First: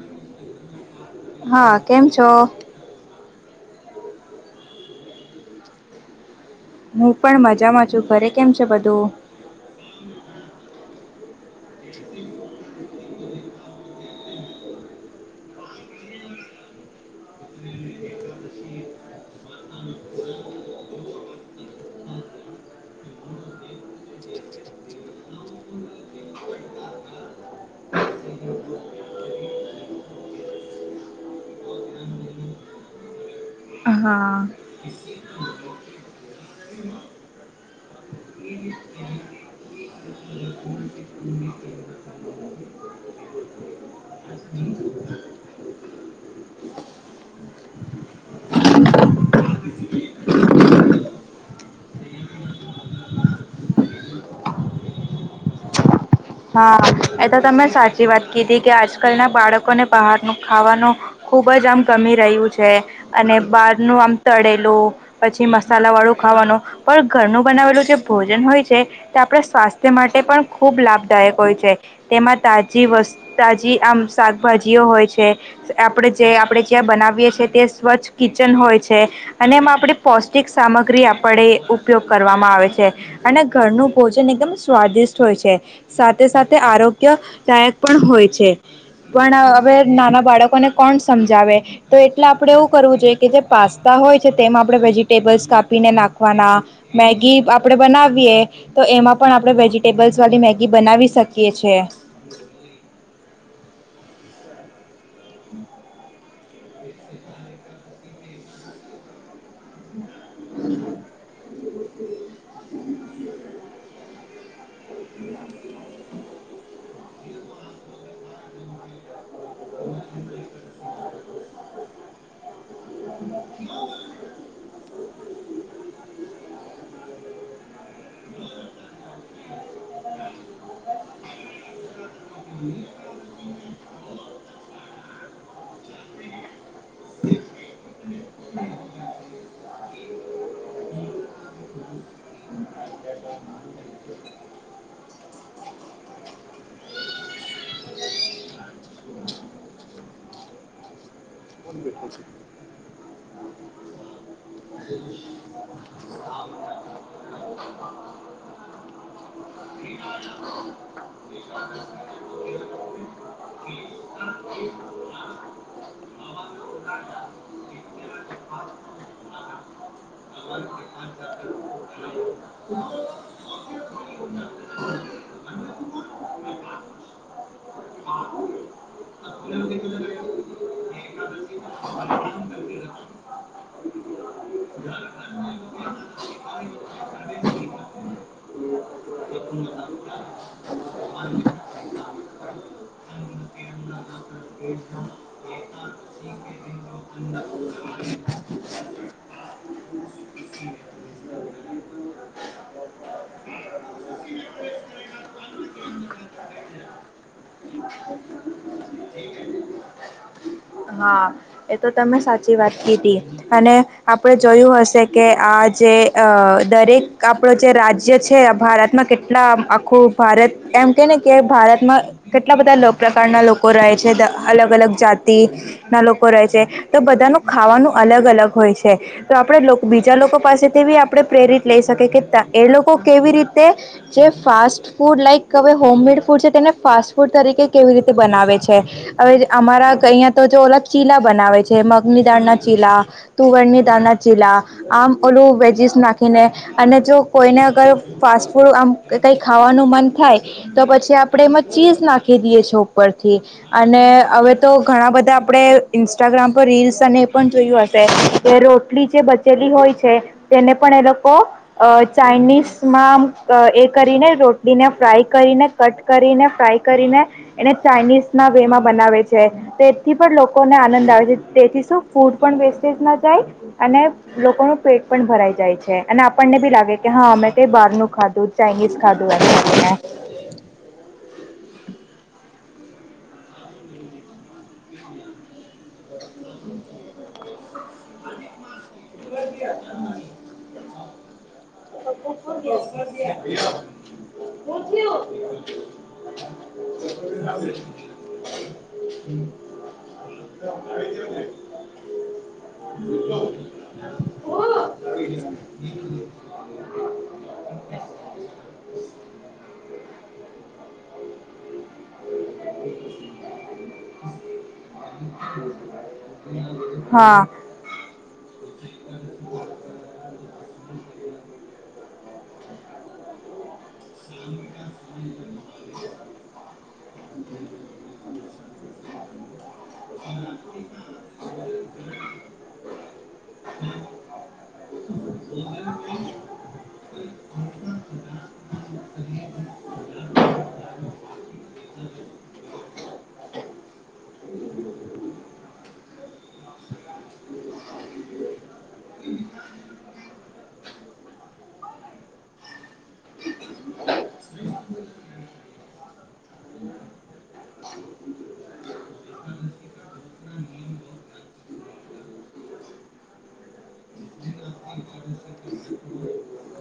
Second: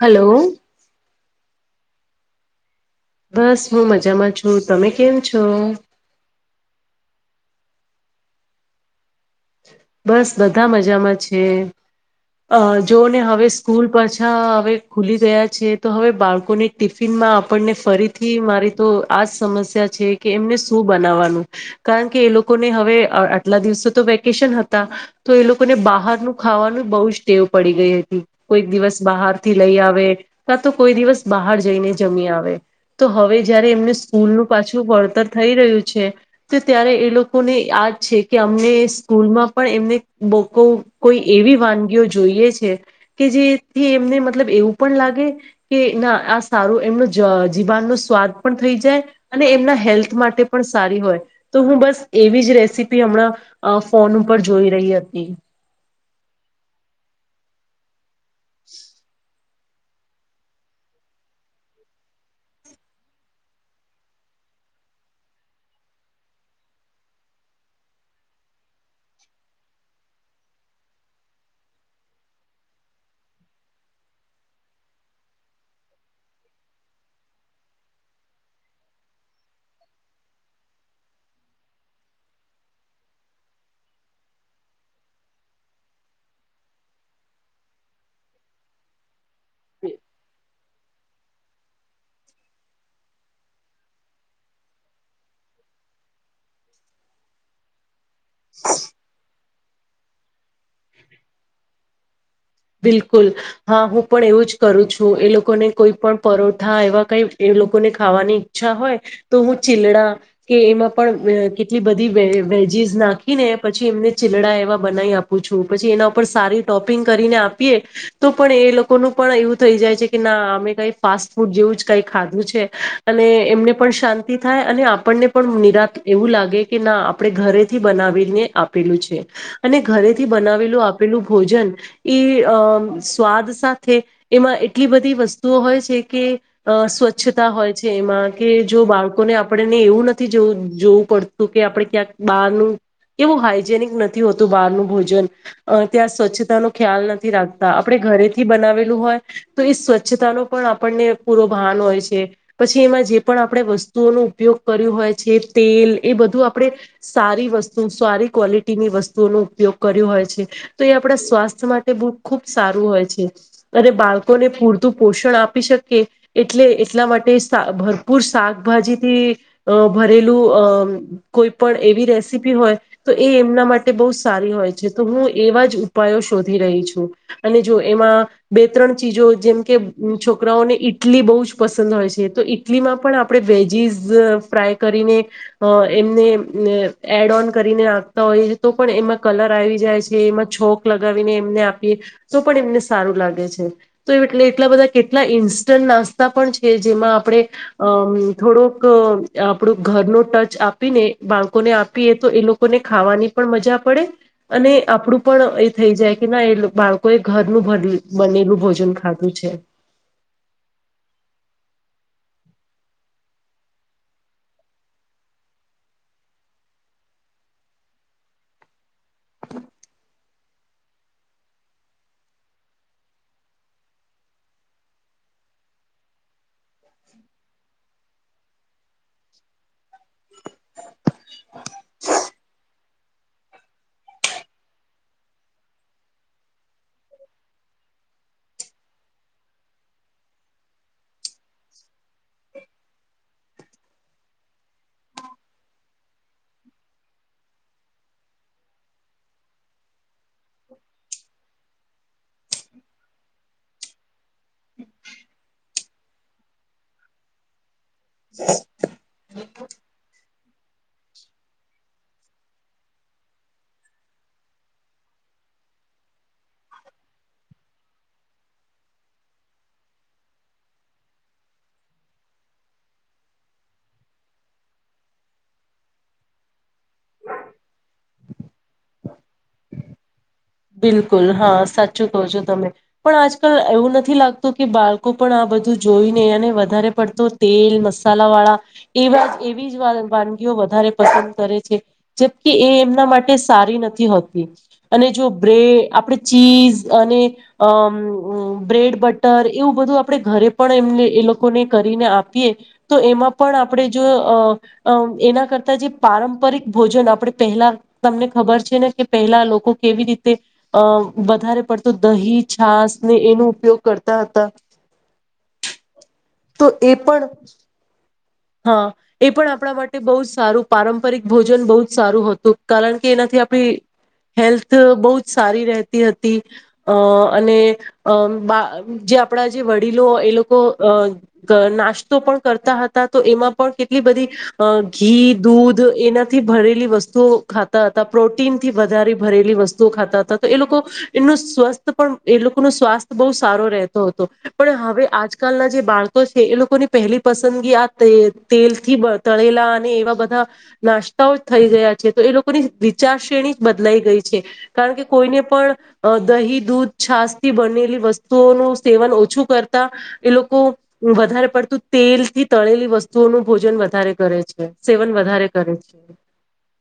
Hello હા કેમ છો? બસ હું મજામાં છું તમે કેમ છો? હું પણ મજામાં છું ઘરે કેમ છે બધું? બસ બધા મજામાં છે. અ જોને હવે સ્કૂલ પાછા હવે ખુલી ગયા છે તો હવે બાળકોને ટિફિન મા આપણને ફરીથી મારી તો આજ સમસ્યા છે કે એમને શું બનાવાનું કારણ કે કે એ લોકોને હવે આટલા દિવસે તો [unintelligible] હતા તો એ લોકોને બહારનું ખાવાનું બ જ ટેવ પડી ગઈ હતી કોઈક દિવસ બ બાર થી લઈ આવે ક તો કોઈ દિવસ બહાર જઈને જમી આવે તો હવે જયારે એમને સ્કૂલ હા નું પાછું પડતર થઈ રહ્યું છે તો ત્યારે એ લોકોને યાદ છે કે અમને સ્કૂલમાં પણ એમને બકો કોઈ એવી વાનગીઓ જોઈએ છે કે જેથી એ મતલબ એવું પણ લાગે કે ના આ સારું એમનો જીવાણ ન સ્વાથ પણ થઈ જાય. અને એમના હેલ્થ માટે પણ સારી હોય તો હું બસ એવી જ રેસીપી હમણાં ફોન ઉપર જોઈ રહી હતી. હા એ તો તમે સાચી વાત કીધી કે આજકાલ ના બાળકો લોકોને બહારનું ખાવાનું ખૂબ જ આમ ગમી રહ્યું છે અને બહારનું આમ તળેલું પછી મસાલા વાળું ખાવાનું પણ ઘરનું બનાવેલું જે ભોજન હોય છે તે આપણે સ્વાસ્થ્ય માટે પણ ખૂબ લાભ હોય છે તેમાં તા તાજી આમ શાકભાજીઓ હોય છે આપણે આપણે જ્યાં બનાવીએ છી તે સ્વચ્છ કિચન હોય છે અને એમાં આપે પૌષ્ટિક સામગ્રી પડે ઉપયોગ કરવામાં આવે છે અને ઘરનું ભોજન એકદમ સ્વાદિષ્ટ હોય છે. સાથે સાથે આરોગ્યદાયક પણ હોય છે. પણ હવે નાના બાળકોને કોણ સમજાવે તો એટલે આપડે એવું કરવું જોઈએ કે જે પાસ્તા ય તે આપ વેજીટેબલ્ કાપીને નાખવાના મેગી આપણે બનાવીએ તો તેમાં પણ આપણે વેજીિટેબલ્સ વાળી મેગી બનાવી શકીએ છ છે. બિલકુલ હા હું પણ એવું જ કરું છું એ લોકોને કોઈ પણ પરોઠા એવા કઈ એ લોકોને ખાવાની ઈચ્છા હોય તો હું ચીલડા કે એમાં પણ એટલી બધી વ વેજીસ નાખીને પછી એમને ચીલડા એવા બનાવી આપું છું પછી એના ઉપર સારી ટોપિંગ કરીને આપીએ તો પણ એ લોકોનું પણ એવું થઈ જાય છે કે ના અમે કઈ ફાસ્ટ ફૂડ જેવું જ કઈ ખાધું છે અને એમને પણ શાંતિ થાય અને આપણને પણ નિરા એવું લાગે કે ના આપણે ઘરેથી બનાવીને આપેલું છે અને ઘરે થી બનાવેલું આપેલું ભોજન અમ સ્વાદ સાથે એમાં એટલી બધી વસ્તુઓ હોય છે કે અ સ્વચ્છતા હોય છે એમાં કે જો બાળકોને આપણેને એવું નથી જો જોવું પડતું કે આપડે ક્યાંક બહારનું એવું હાઈજેનિક નથી હોતું બહારનું ભોજન અ ત્યાં સ્વચ્છતા ન ખ્યાલ નથી. રાખતા આપણે ઘરેથી બનાવેલું હોય તો એ સ્વચ્છતા ન પણ આપણને પૂરો ભાન હોય છે. પછી એમાં જે પણ આપે વસ્તુઓ ન ઉપયોગ કર્યું હોય છે તેલ એ બધું આપણેે સારી વસ્તુ સારી ક્વોલિટીની વસ્તુઓનો ઉપયોગ કર્યો હોય છે તો એ આપણા સ્વાસ્થ્ય માટે બ ખુબ સારું હોય છે અને બાળકોને પૂરતું પોષણ આપી શકે એટલે એટલા માટે ભરપૂર શાકભાજીથી ભરેલું અ કોઈ પણ રેસીપી હોય તો એ એમના માટે બહ સારી હોય છે તો હું એવા જ ઉપાયો શોધ રહી અને જો એમાં બે ત્રણ ચીજો જેમ કે છોકરાઓને ઈટલી બ પસંદ હોય છે તો ઈટલીમાં પણ આપણે વેજીસ ફ્રાય કરીને એમને એડ ઓન કરીને આખતા હોય એ તો પણ એમાં કલર આવી જાય છે એમાં છોક લ વને એ આપીએ તો પણ એમને સારું લાગે છે, તો એટલા બધા કેટલા ઇન્સ્ટ તા પણ છે, જેમાં આપણે થોડોક આપણું ઘરનો ટચ આપીને બાળકોને આપીએ તો, એ લોકોને ખાવાની પણ મજા પડે અને આપણું પણ થઈ જાય કે ના એ બાળકો એ ઘરનું બનેલું ભોજન ખાધું છે. [inaudible] હા એ તો તમે સાચી વાત કીધી અને આપણે જોયું હશે કે આજ જે દરેક આપણો જે રાજ્ય છે, ભારતમાં કેટલા આખું ભારત એમ કે ને કે ભારતમાં કેટલા બધા પ્રકારના લોકો રહે છે, અલગ અલગ જાત તી ના લોકો રહે છે, તો બધાનું ખાવાનું અલગ અલગ હોય છે, તો આપડે બીજા લોકો પાસેથી આપડે પ્રેરિત લઈ શકી કે એ લોકો કેવી રીતે જે fast food like home made food છે તેને ફાસ્ટ ફૂડ તરીકે કેવી રીતે બનાવે છે, હવે અમારા અહીં તો જે ઓલગ ચીલા બનાવે છે, મગની દાળના ચીલા, તુવરની દાળના ચીલા, આમ લું વેજીસ નાખીને અને જો કોઈને અગર ફાસ્ટ ફૂડ આમ કંઈ ખાવાનું મન થાય તો પછી આપણે એમાં ચીઝ નાખી દઈ છે ઉપરથી અને હવે તો ઘણા બધા આપણે ઇન્સ્ટાગ્રામ પર રીલ્સ અને એ પણ જોયું હશે કે રોટલી- જે બચેલી હોય છે, તેને પણ એ લોકો ચાાઈનીઝમાં એ કરી રોટલીને ફ્રાય કરીને, કટ કરીને, ફ્રાય કરીને એને ચાઇનીઝના વે માં બનાવી છે, તે થી પણ લોકોને આનંદ આવે છે, તેથી શું ફૂડ પણ વેસ્ટેજ ન જાય અને લોકોનું પેટ પણ ભરાઈ જાય છે અને આપણને બી લાગે કે હા અમે કઈ બાર નું ખાધું ચાાઈનીઝ ખાધું એ બિલકુલ હા સાચું કહો છો તમે પણ આજકાલ એવું નથી લાગતું કે, બાળકો પણ આ બધું જોઈને અનેને વધારે પડતો તેલ મસાલા વાળા એવા એવી જ વાનગીઓ વધારે પસંદ કરે જે કે એ એમના માટે સારી નથી હોતી અને જો આપણે ચીઝ અને અ બ્રેડ બટર એવું બધું આપણે ઘરે પણ એમ એ લોકોને કરીને આપીએ તો એમાં પણ આપણે જો એના કરતા જે પારંપરિક ભોજન આપણે પહેલા તમને ખબર છે ને કે પહેલા લોકો કેવી તે વધારે પડ દહી છાસ ને એનો ઉપયોગ કરતા હતા. તો એ પણ હા હા, એ પણ આપણા માટે બહુ જ સારું પારંપરિક ભોજન બહુ જ સારું હતું, કારણ કે એનાથી આપડી [inaudible] સારી રહેતી હતી અને જે આપણા જે ડીલો એ લોકો અ નાસ્તો પણ કરતા હતા. તો એમાં પણ કેટલી બધી અ ઘી, દૂધ એનાથી ભરેલી વસ્તુઓ ખાતા હતા. પ્રોટીન થી વધારે ભરેલી વસ્તુઓ ખાતા હતા, તો એ લોકો એમનું સ્વસ્થ પણ એ લોકોનું સ્વાસ્થ બવ સારો રહેતો હતો, પણ હવે આજકાલના જે બાળકો છે, એ લોકોની પહેલી પસંદગી આ તે તેલ થી તળેલા અને એવા બધા નાસ્તાઓ થઈ ગયા છે તો એ લોકોની ચાર શ્રેણી જ બદલાઈ ગઈ છે, કારણ કે કોઈને પણ દહી દૂધ છાસ થી બનેલી વસ્તુઓનું સેવન ઓછું કરતા, એ લોકો વધારે પડતું તેલથી તળલી વસ્તુઓનું ભોજન વધારે કરે છે, સેવન વધારે કરે છે.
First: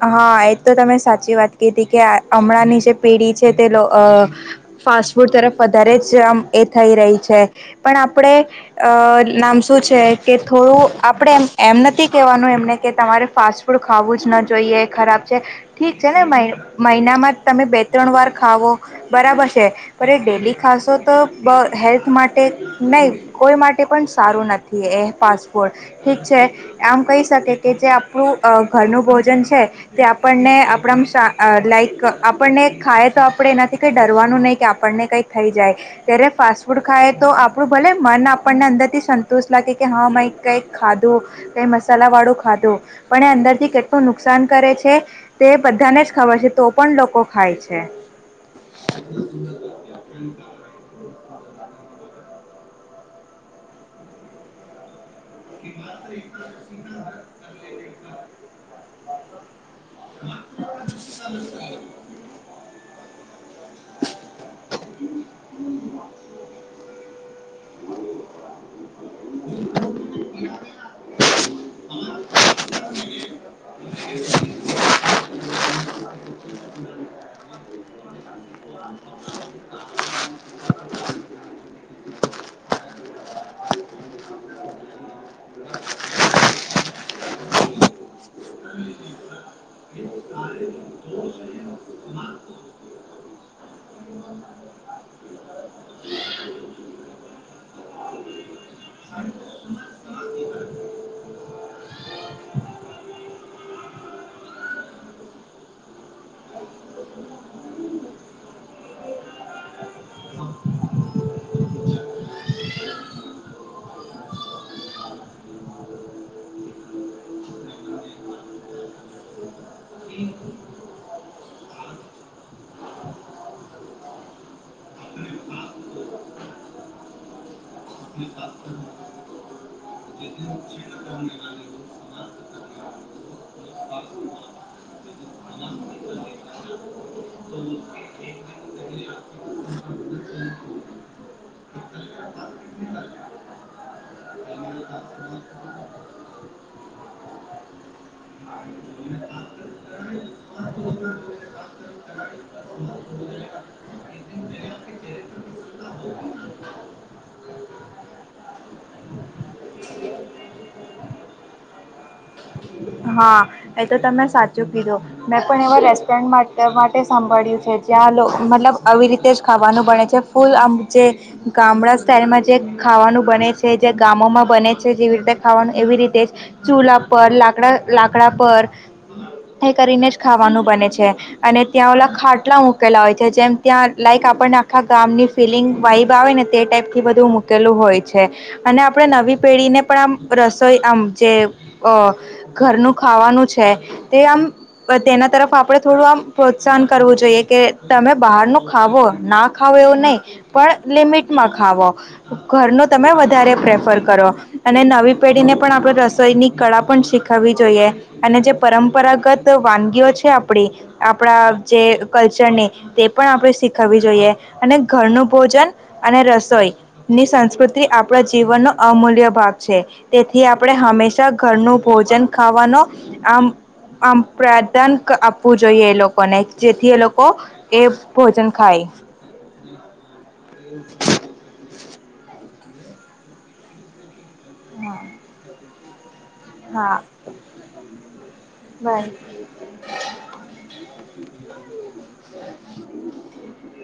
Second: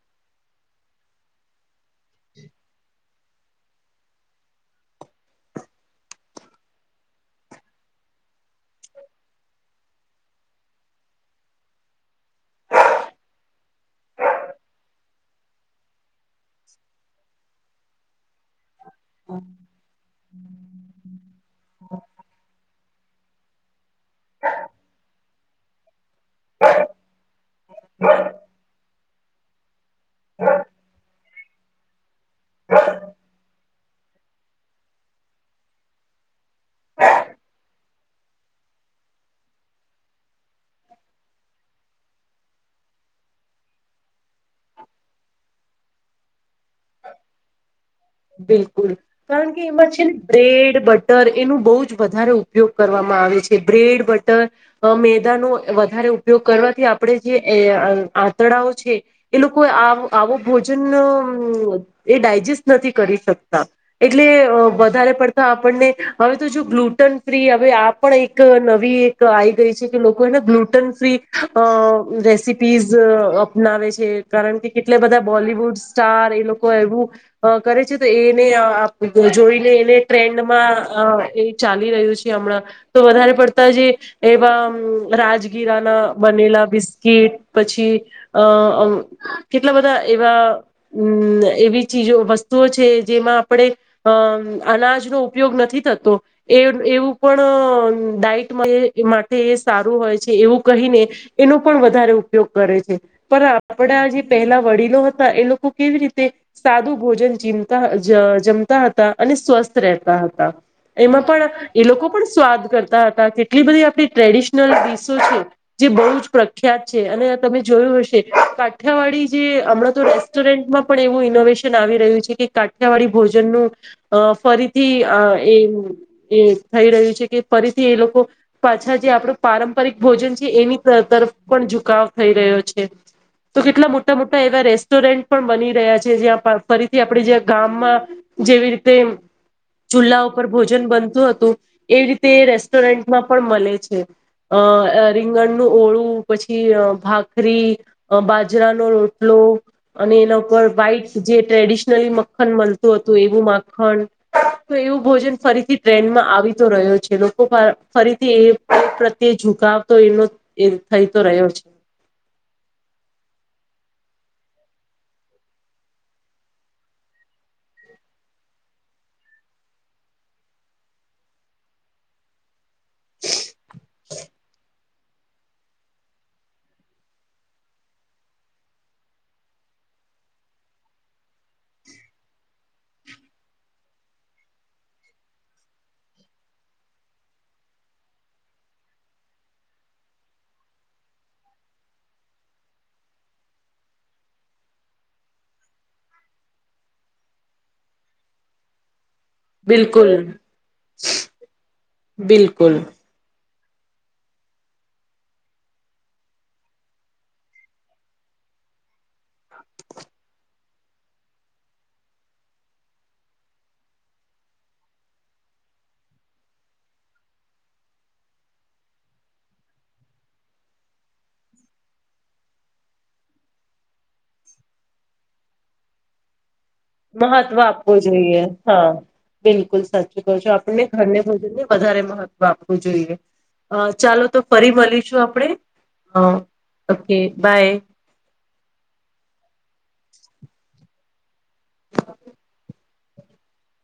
હા. એજ તો તમે સાચી વાત કિધી કે હમણાં ની જે પેઢી છે, ફાસ્ટ ફૂડ તરફ વધારે જ એ થઈ રહી છે પણ- આપ નામ શું છે કે, થોડું આપણે એમ નથી કેવાનું એમને કે તમારે ફાસ્ટ ફૂડ ખાવું જ નવા જોઈએ ખરાબ છે, ઠીક છે ને ભાઈ મહિનામાં તમે બે ત્રણ વાર ખાવો બરાબર છે, પણ ડેલી ખાસો તો હેલ્થ માટે નહી કોઈ માટે પણ સારું નથી એ ફફોડ ઠીક છે આમ કહી શકે કે જે આપણું ઘરનું ભોજન છે તે આપણને આપણા લાઈક આપણને ખાય તો આપણે એનાથી કંઈ ડરવાનું નહીં કે આપણને કંઈક થઈ જાય ત્યારે ફાસ્ટ ફૂડ ખાય તો આપણું ભલે મન આપણને અંદરથી સંતોષ્ટ લાગે કે હા મેં કંઈક ખાધું કઈ મસાલા વાળો ખાધો પણ એ અંદરથી કે નુકસાન કરે છે તે બધાને જ ખબર છે તો પણ લોકો ખાય છે બિલકુલ કારણ કે એમાં છે ને બ્રેડ બટર એનું બહુ જ વધારે ઉપયોગ કરવામાં આવે છે બ્રેડ બટર અમે બ ન વધારે ઉપયોગ કરવાથી આપણે જે આંતડાઓ છે એ કોઈ આવો ભોજન એ ડાયજેસ્ટ નથી કરી શકતો એટલે વધારે પડતા આપણને હવે તો જો ગ્લુટન ફ્રી હવે આ પણ એક નવી એક આ આવી ગઈ છે કે લોકો એને ગ્લુટન ફ્રી અ રેસીપીઝ અપનાવે છે કારણ કે કેટલા બધા બોલીડ વુડ સ્ટાર એ લોકો એવું અ કરે છે, તો એને અ જોઈને એને ટ્રેન્ડમાં અ એ ચાલી રહ્યું છે. હમણાં તો વધારે પડતા જે એવા રાજગીરા ના બનેલા બિસ્કીિટ પછી અ કેટલા બધા એવા અ એવી ચીજો વ સતુ છે, જેમાં આપણે અ અનાજનો ઉપયોગ નથી થતો એ એવું પણ અ ડાઈટ માટે માટે સારું હોય છે, એવું કહીને એનો પણ વધારે ઉપયોગ કરે છે, પર આપડા જે પહેલા વડીલો હતા એ લોકો કેવી રીતે સાદું ભોજન ચીમતા જ જમતા હતા અને સ્વસ્થ રહેતા હતા. એમાં પણ એ લોકો પણ સ્વાદ કરતા હતા કેટલી બધી આપણી ટ્રેડિશનલ ડીસો છે. જે બહુ જ પ્રખ્યાત છે, અને તમે જોયું હશે કાઠિયાવાડી જે હમણાં તો રેસ્ટોરન્ટમાં પણ એવું ઇનોવેશન આવી રહ્યું છે. કે કાઠિયાવાડી ભોજનનું અ ફરીથી અ એ એ થઈ રહ્યું છે, કે ફરીથી એ લોકો પાછા જે આપણું પારંપરિક ભોજન છે, એની તરફ પણ ઝુકાવ થઈ રહ્યો છે, તો કેટલા મોટા મોટા એવા રેસ્ટોરન્ટ પણ બની રહ્યા છે, જ્યાં ફરીથી આપડી જે ગામમાં જેવી રીતે ચુલા ઉપર ભોજન બનતું હતું એવી રીતે રેસ્ટોરન્ટમાં પણ મલે છે. અ રીંગણનું ઓળું પછી ભાખરી અ બાજરાનો રોટલો એના ઉપર વાઈટ જે ટ્રેડિશ નલ મખન મલતું હતું એવું માખણ તો એવું ભોજન ફરીથી ટ્રેન્ડમાં આવીતો રહ્યો છે, લોકો ફરીથી એ પ્રત્યે ઝુકાવ તો એનો એ થઈતો રહ્યો છે. હા એ તો તમે સાચું કીધું મેં પણ એવા રેસ્ટોરન્ટ માટે માટે સાભળ્યું છે. ત્યાં લો મતલબ આવી રીતે જ ખાવાનું બણે છે, ફૂલ આમ જે ગામડા સ્ટઇલમાં જે ખાવાનું બને છે, જે ગામોમાં બને છે જેવી રીતે ખાવાનું એવી રીતે ચૂલા પર લાકડા લાકડા પર એ કરીને જ ખાવાનું બને છે, અને ત્યાં ઓલા ખાટલા મુકેલા હોય છે, જેમ ત્યાં લાઈક આપને આખા ગામની ફિલિંગ વાબ આવે ને તે ટાઈપ થી બધું મૂકેલું હોય છે, અને આપણે ન વી પેઢીને પણ આમ રસોઈ આમ જે અ ઘરનું ખાવાનું છે, તે આમ તેના તરફ આપણે થોડું આમ પ્રોત્સાહન કરવું જોઈએ કે તમે બહાર નુ ખાવો ના ખાવો એવું બિલકુલ નહી પણ લિમિટમાં ખાવો ઘર બિલકુલ નો તમે વધારે પ્રેફર કરો અને નવી પેઢી ને પણ આપણે રસોઈની કળા પણ શી ખવી જોઈએ અને જે પરંપરાગત વાનગીઓ છે, આપડી આપણા જે ક લચરની તે આપણે શીખવી જોઈએ અને ઘરનું ભોજન અને રસોઈ ની સંસ્કૃતિ આપણા જીવનનો અમૂલ્ય ભાગ છે, તેથી આપણે હંમેશા ઘરનું ભોજન ખાવાનો આમ આમ પ્રાધાન આપવું જોઈએ એ લોકોને જેથી એ લોકો મહત્વ એ આપવું જોઈએ ભોજન હા ખાય બિલકુલ સાચું કહો છો આપણને ઘરને ભોજન ને વધારે મહત્વ આપ વુ જોઈએ ચાલો તો ફરી હા મલીશું આપણે અ હા ઓકે બાય બાય. [inaudible]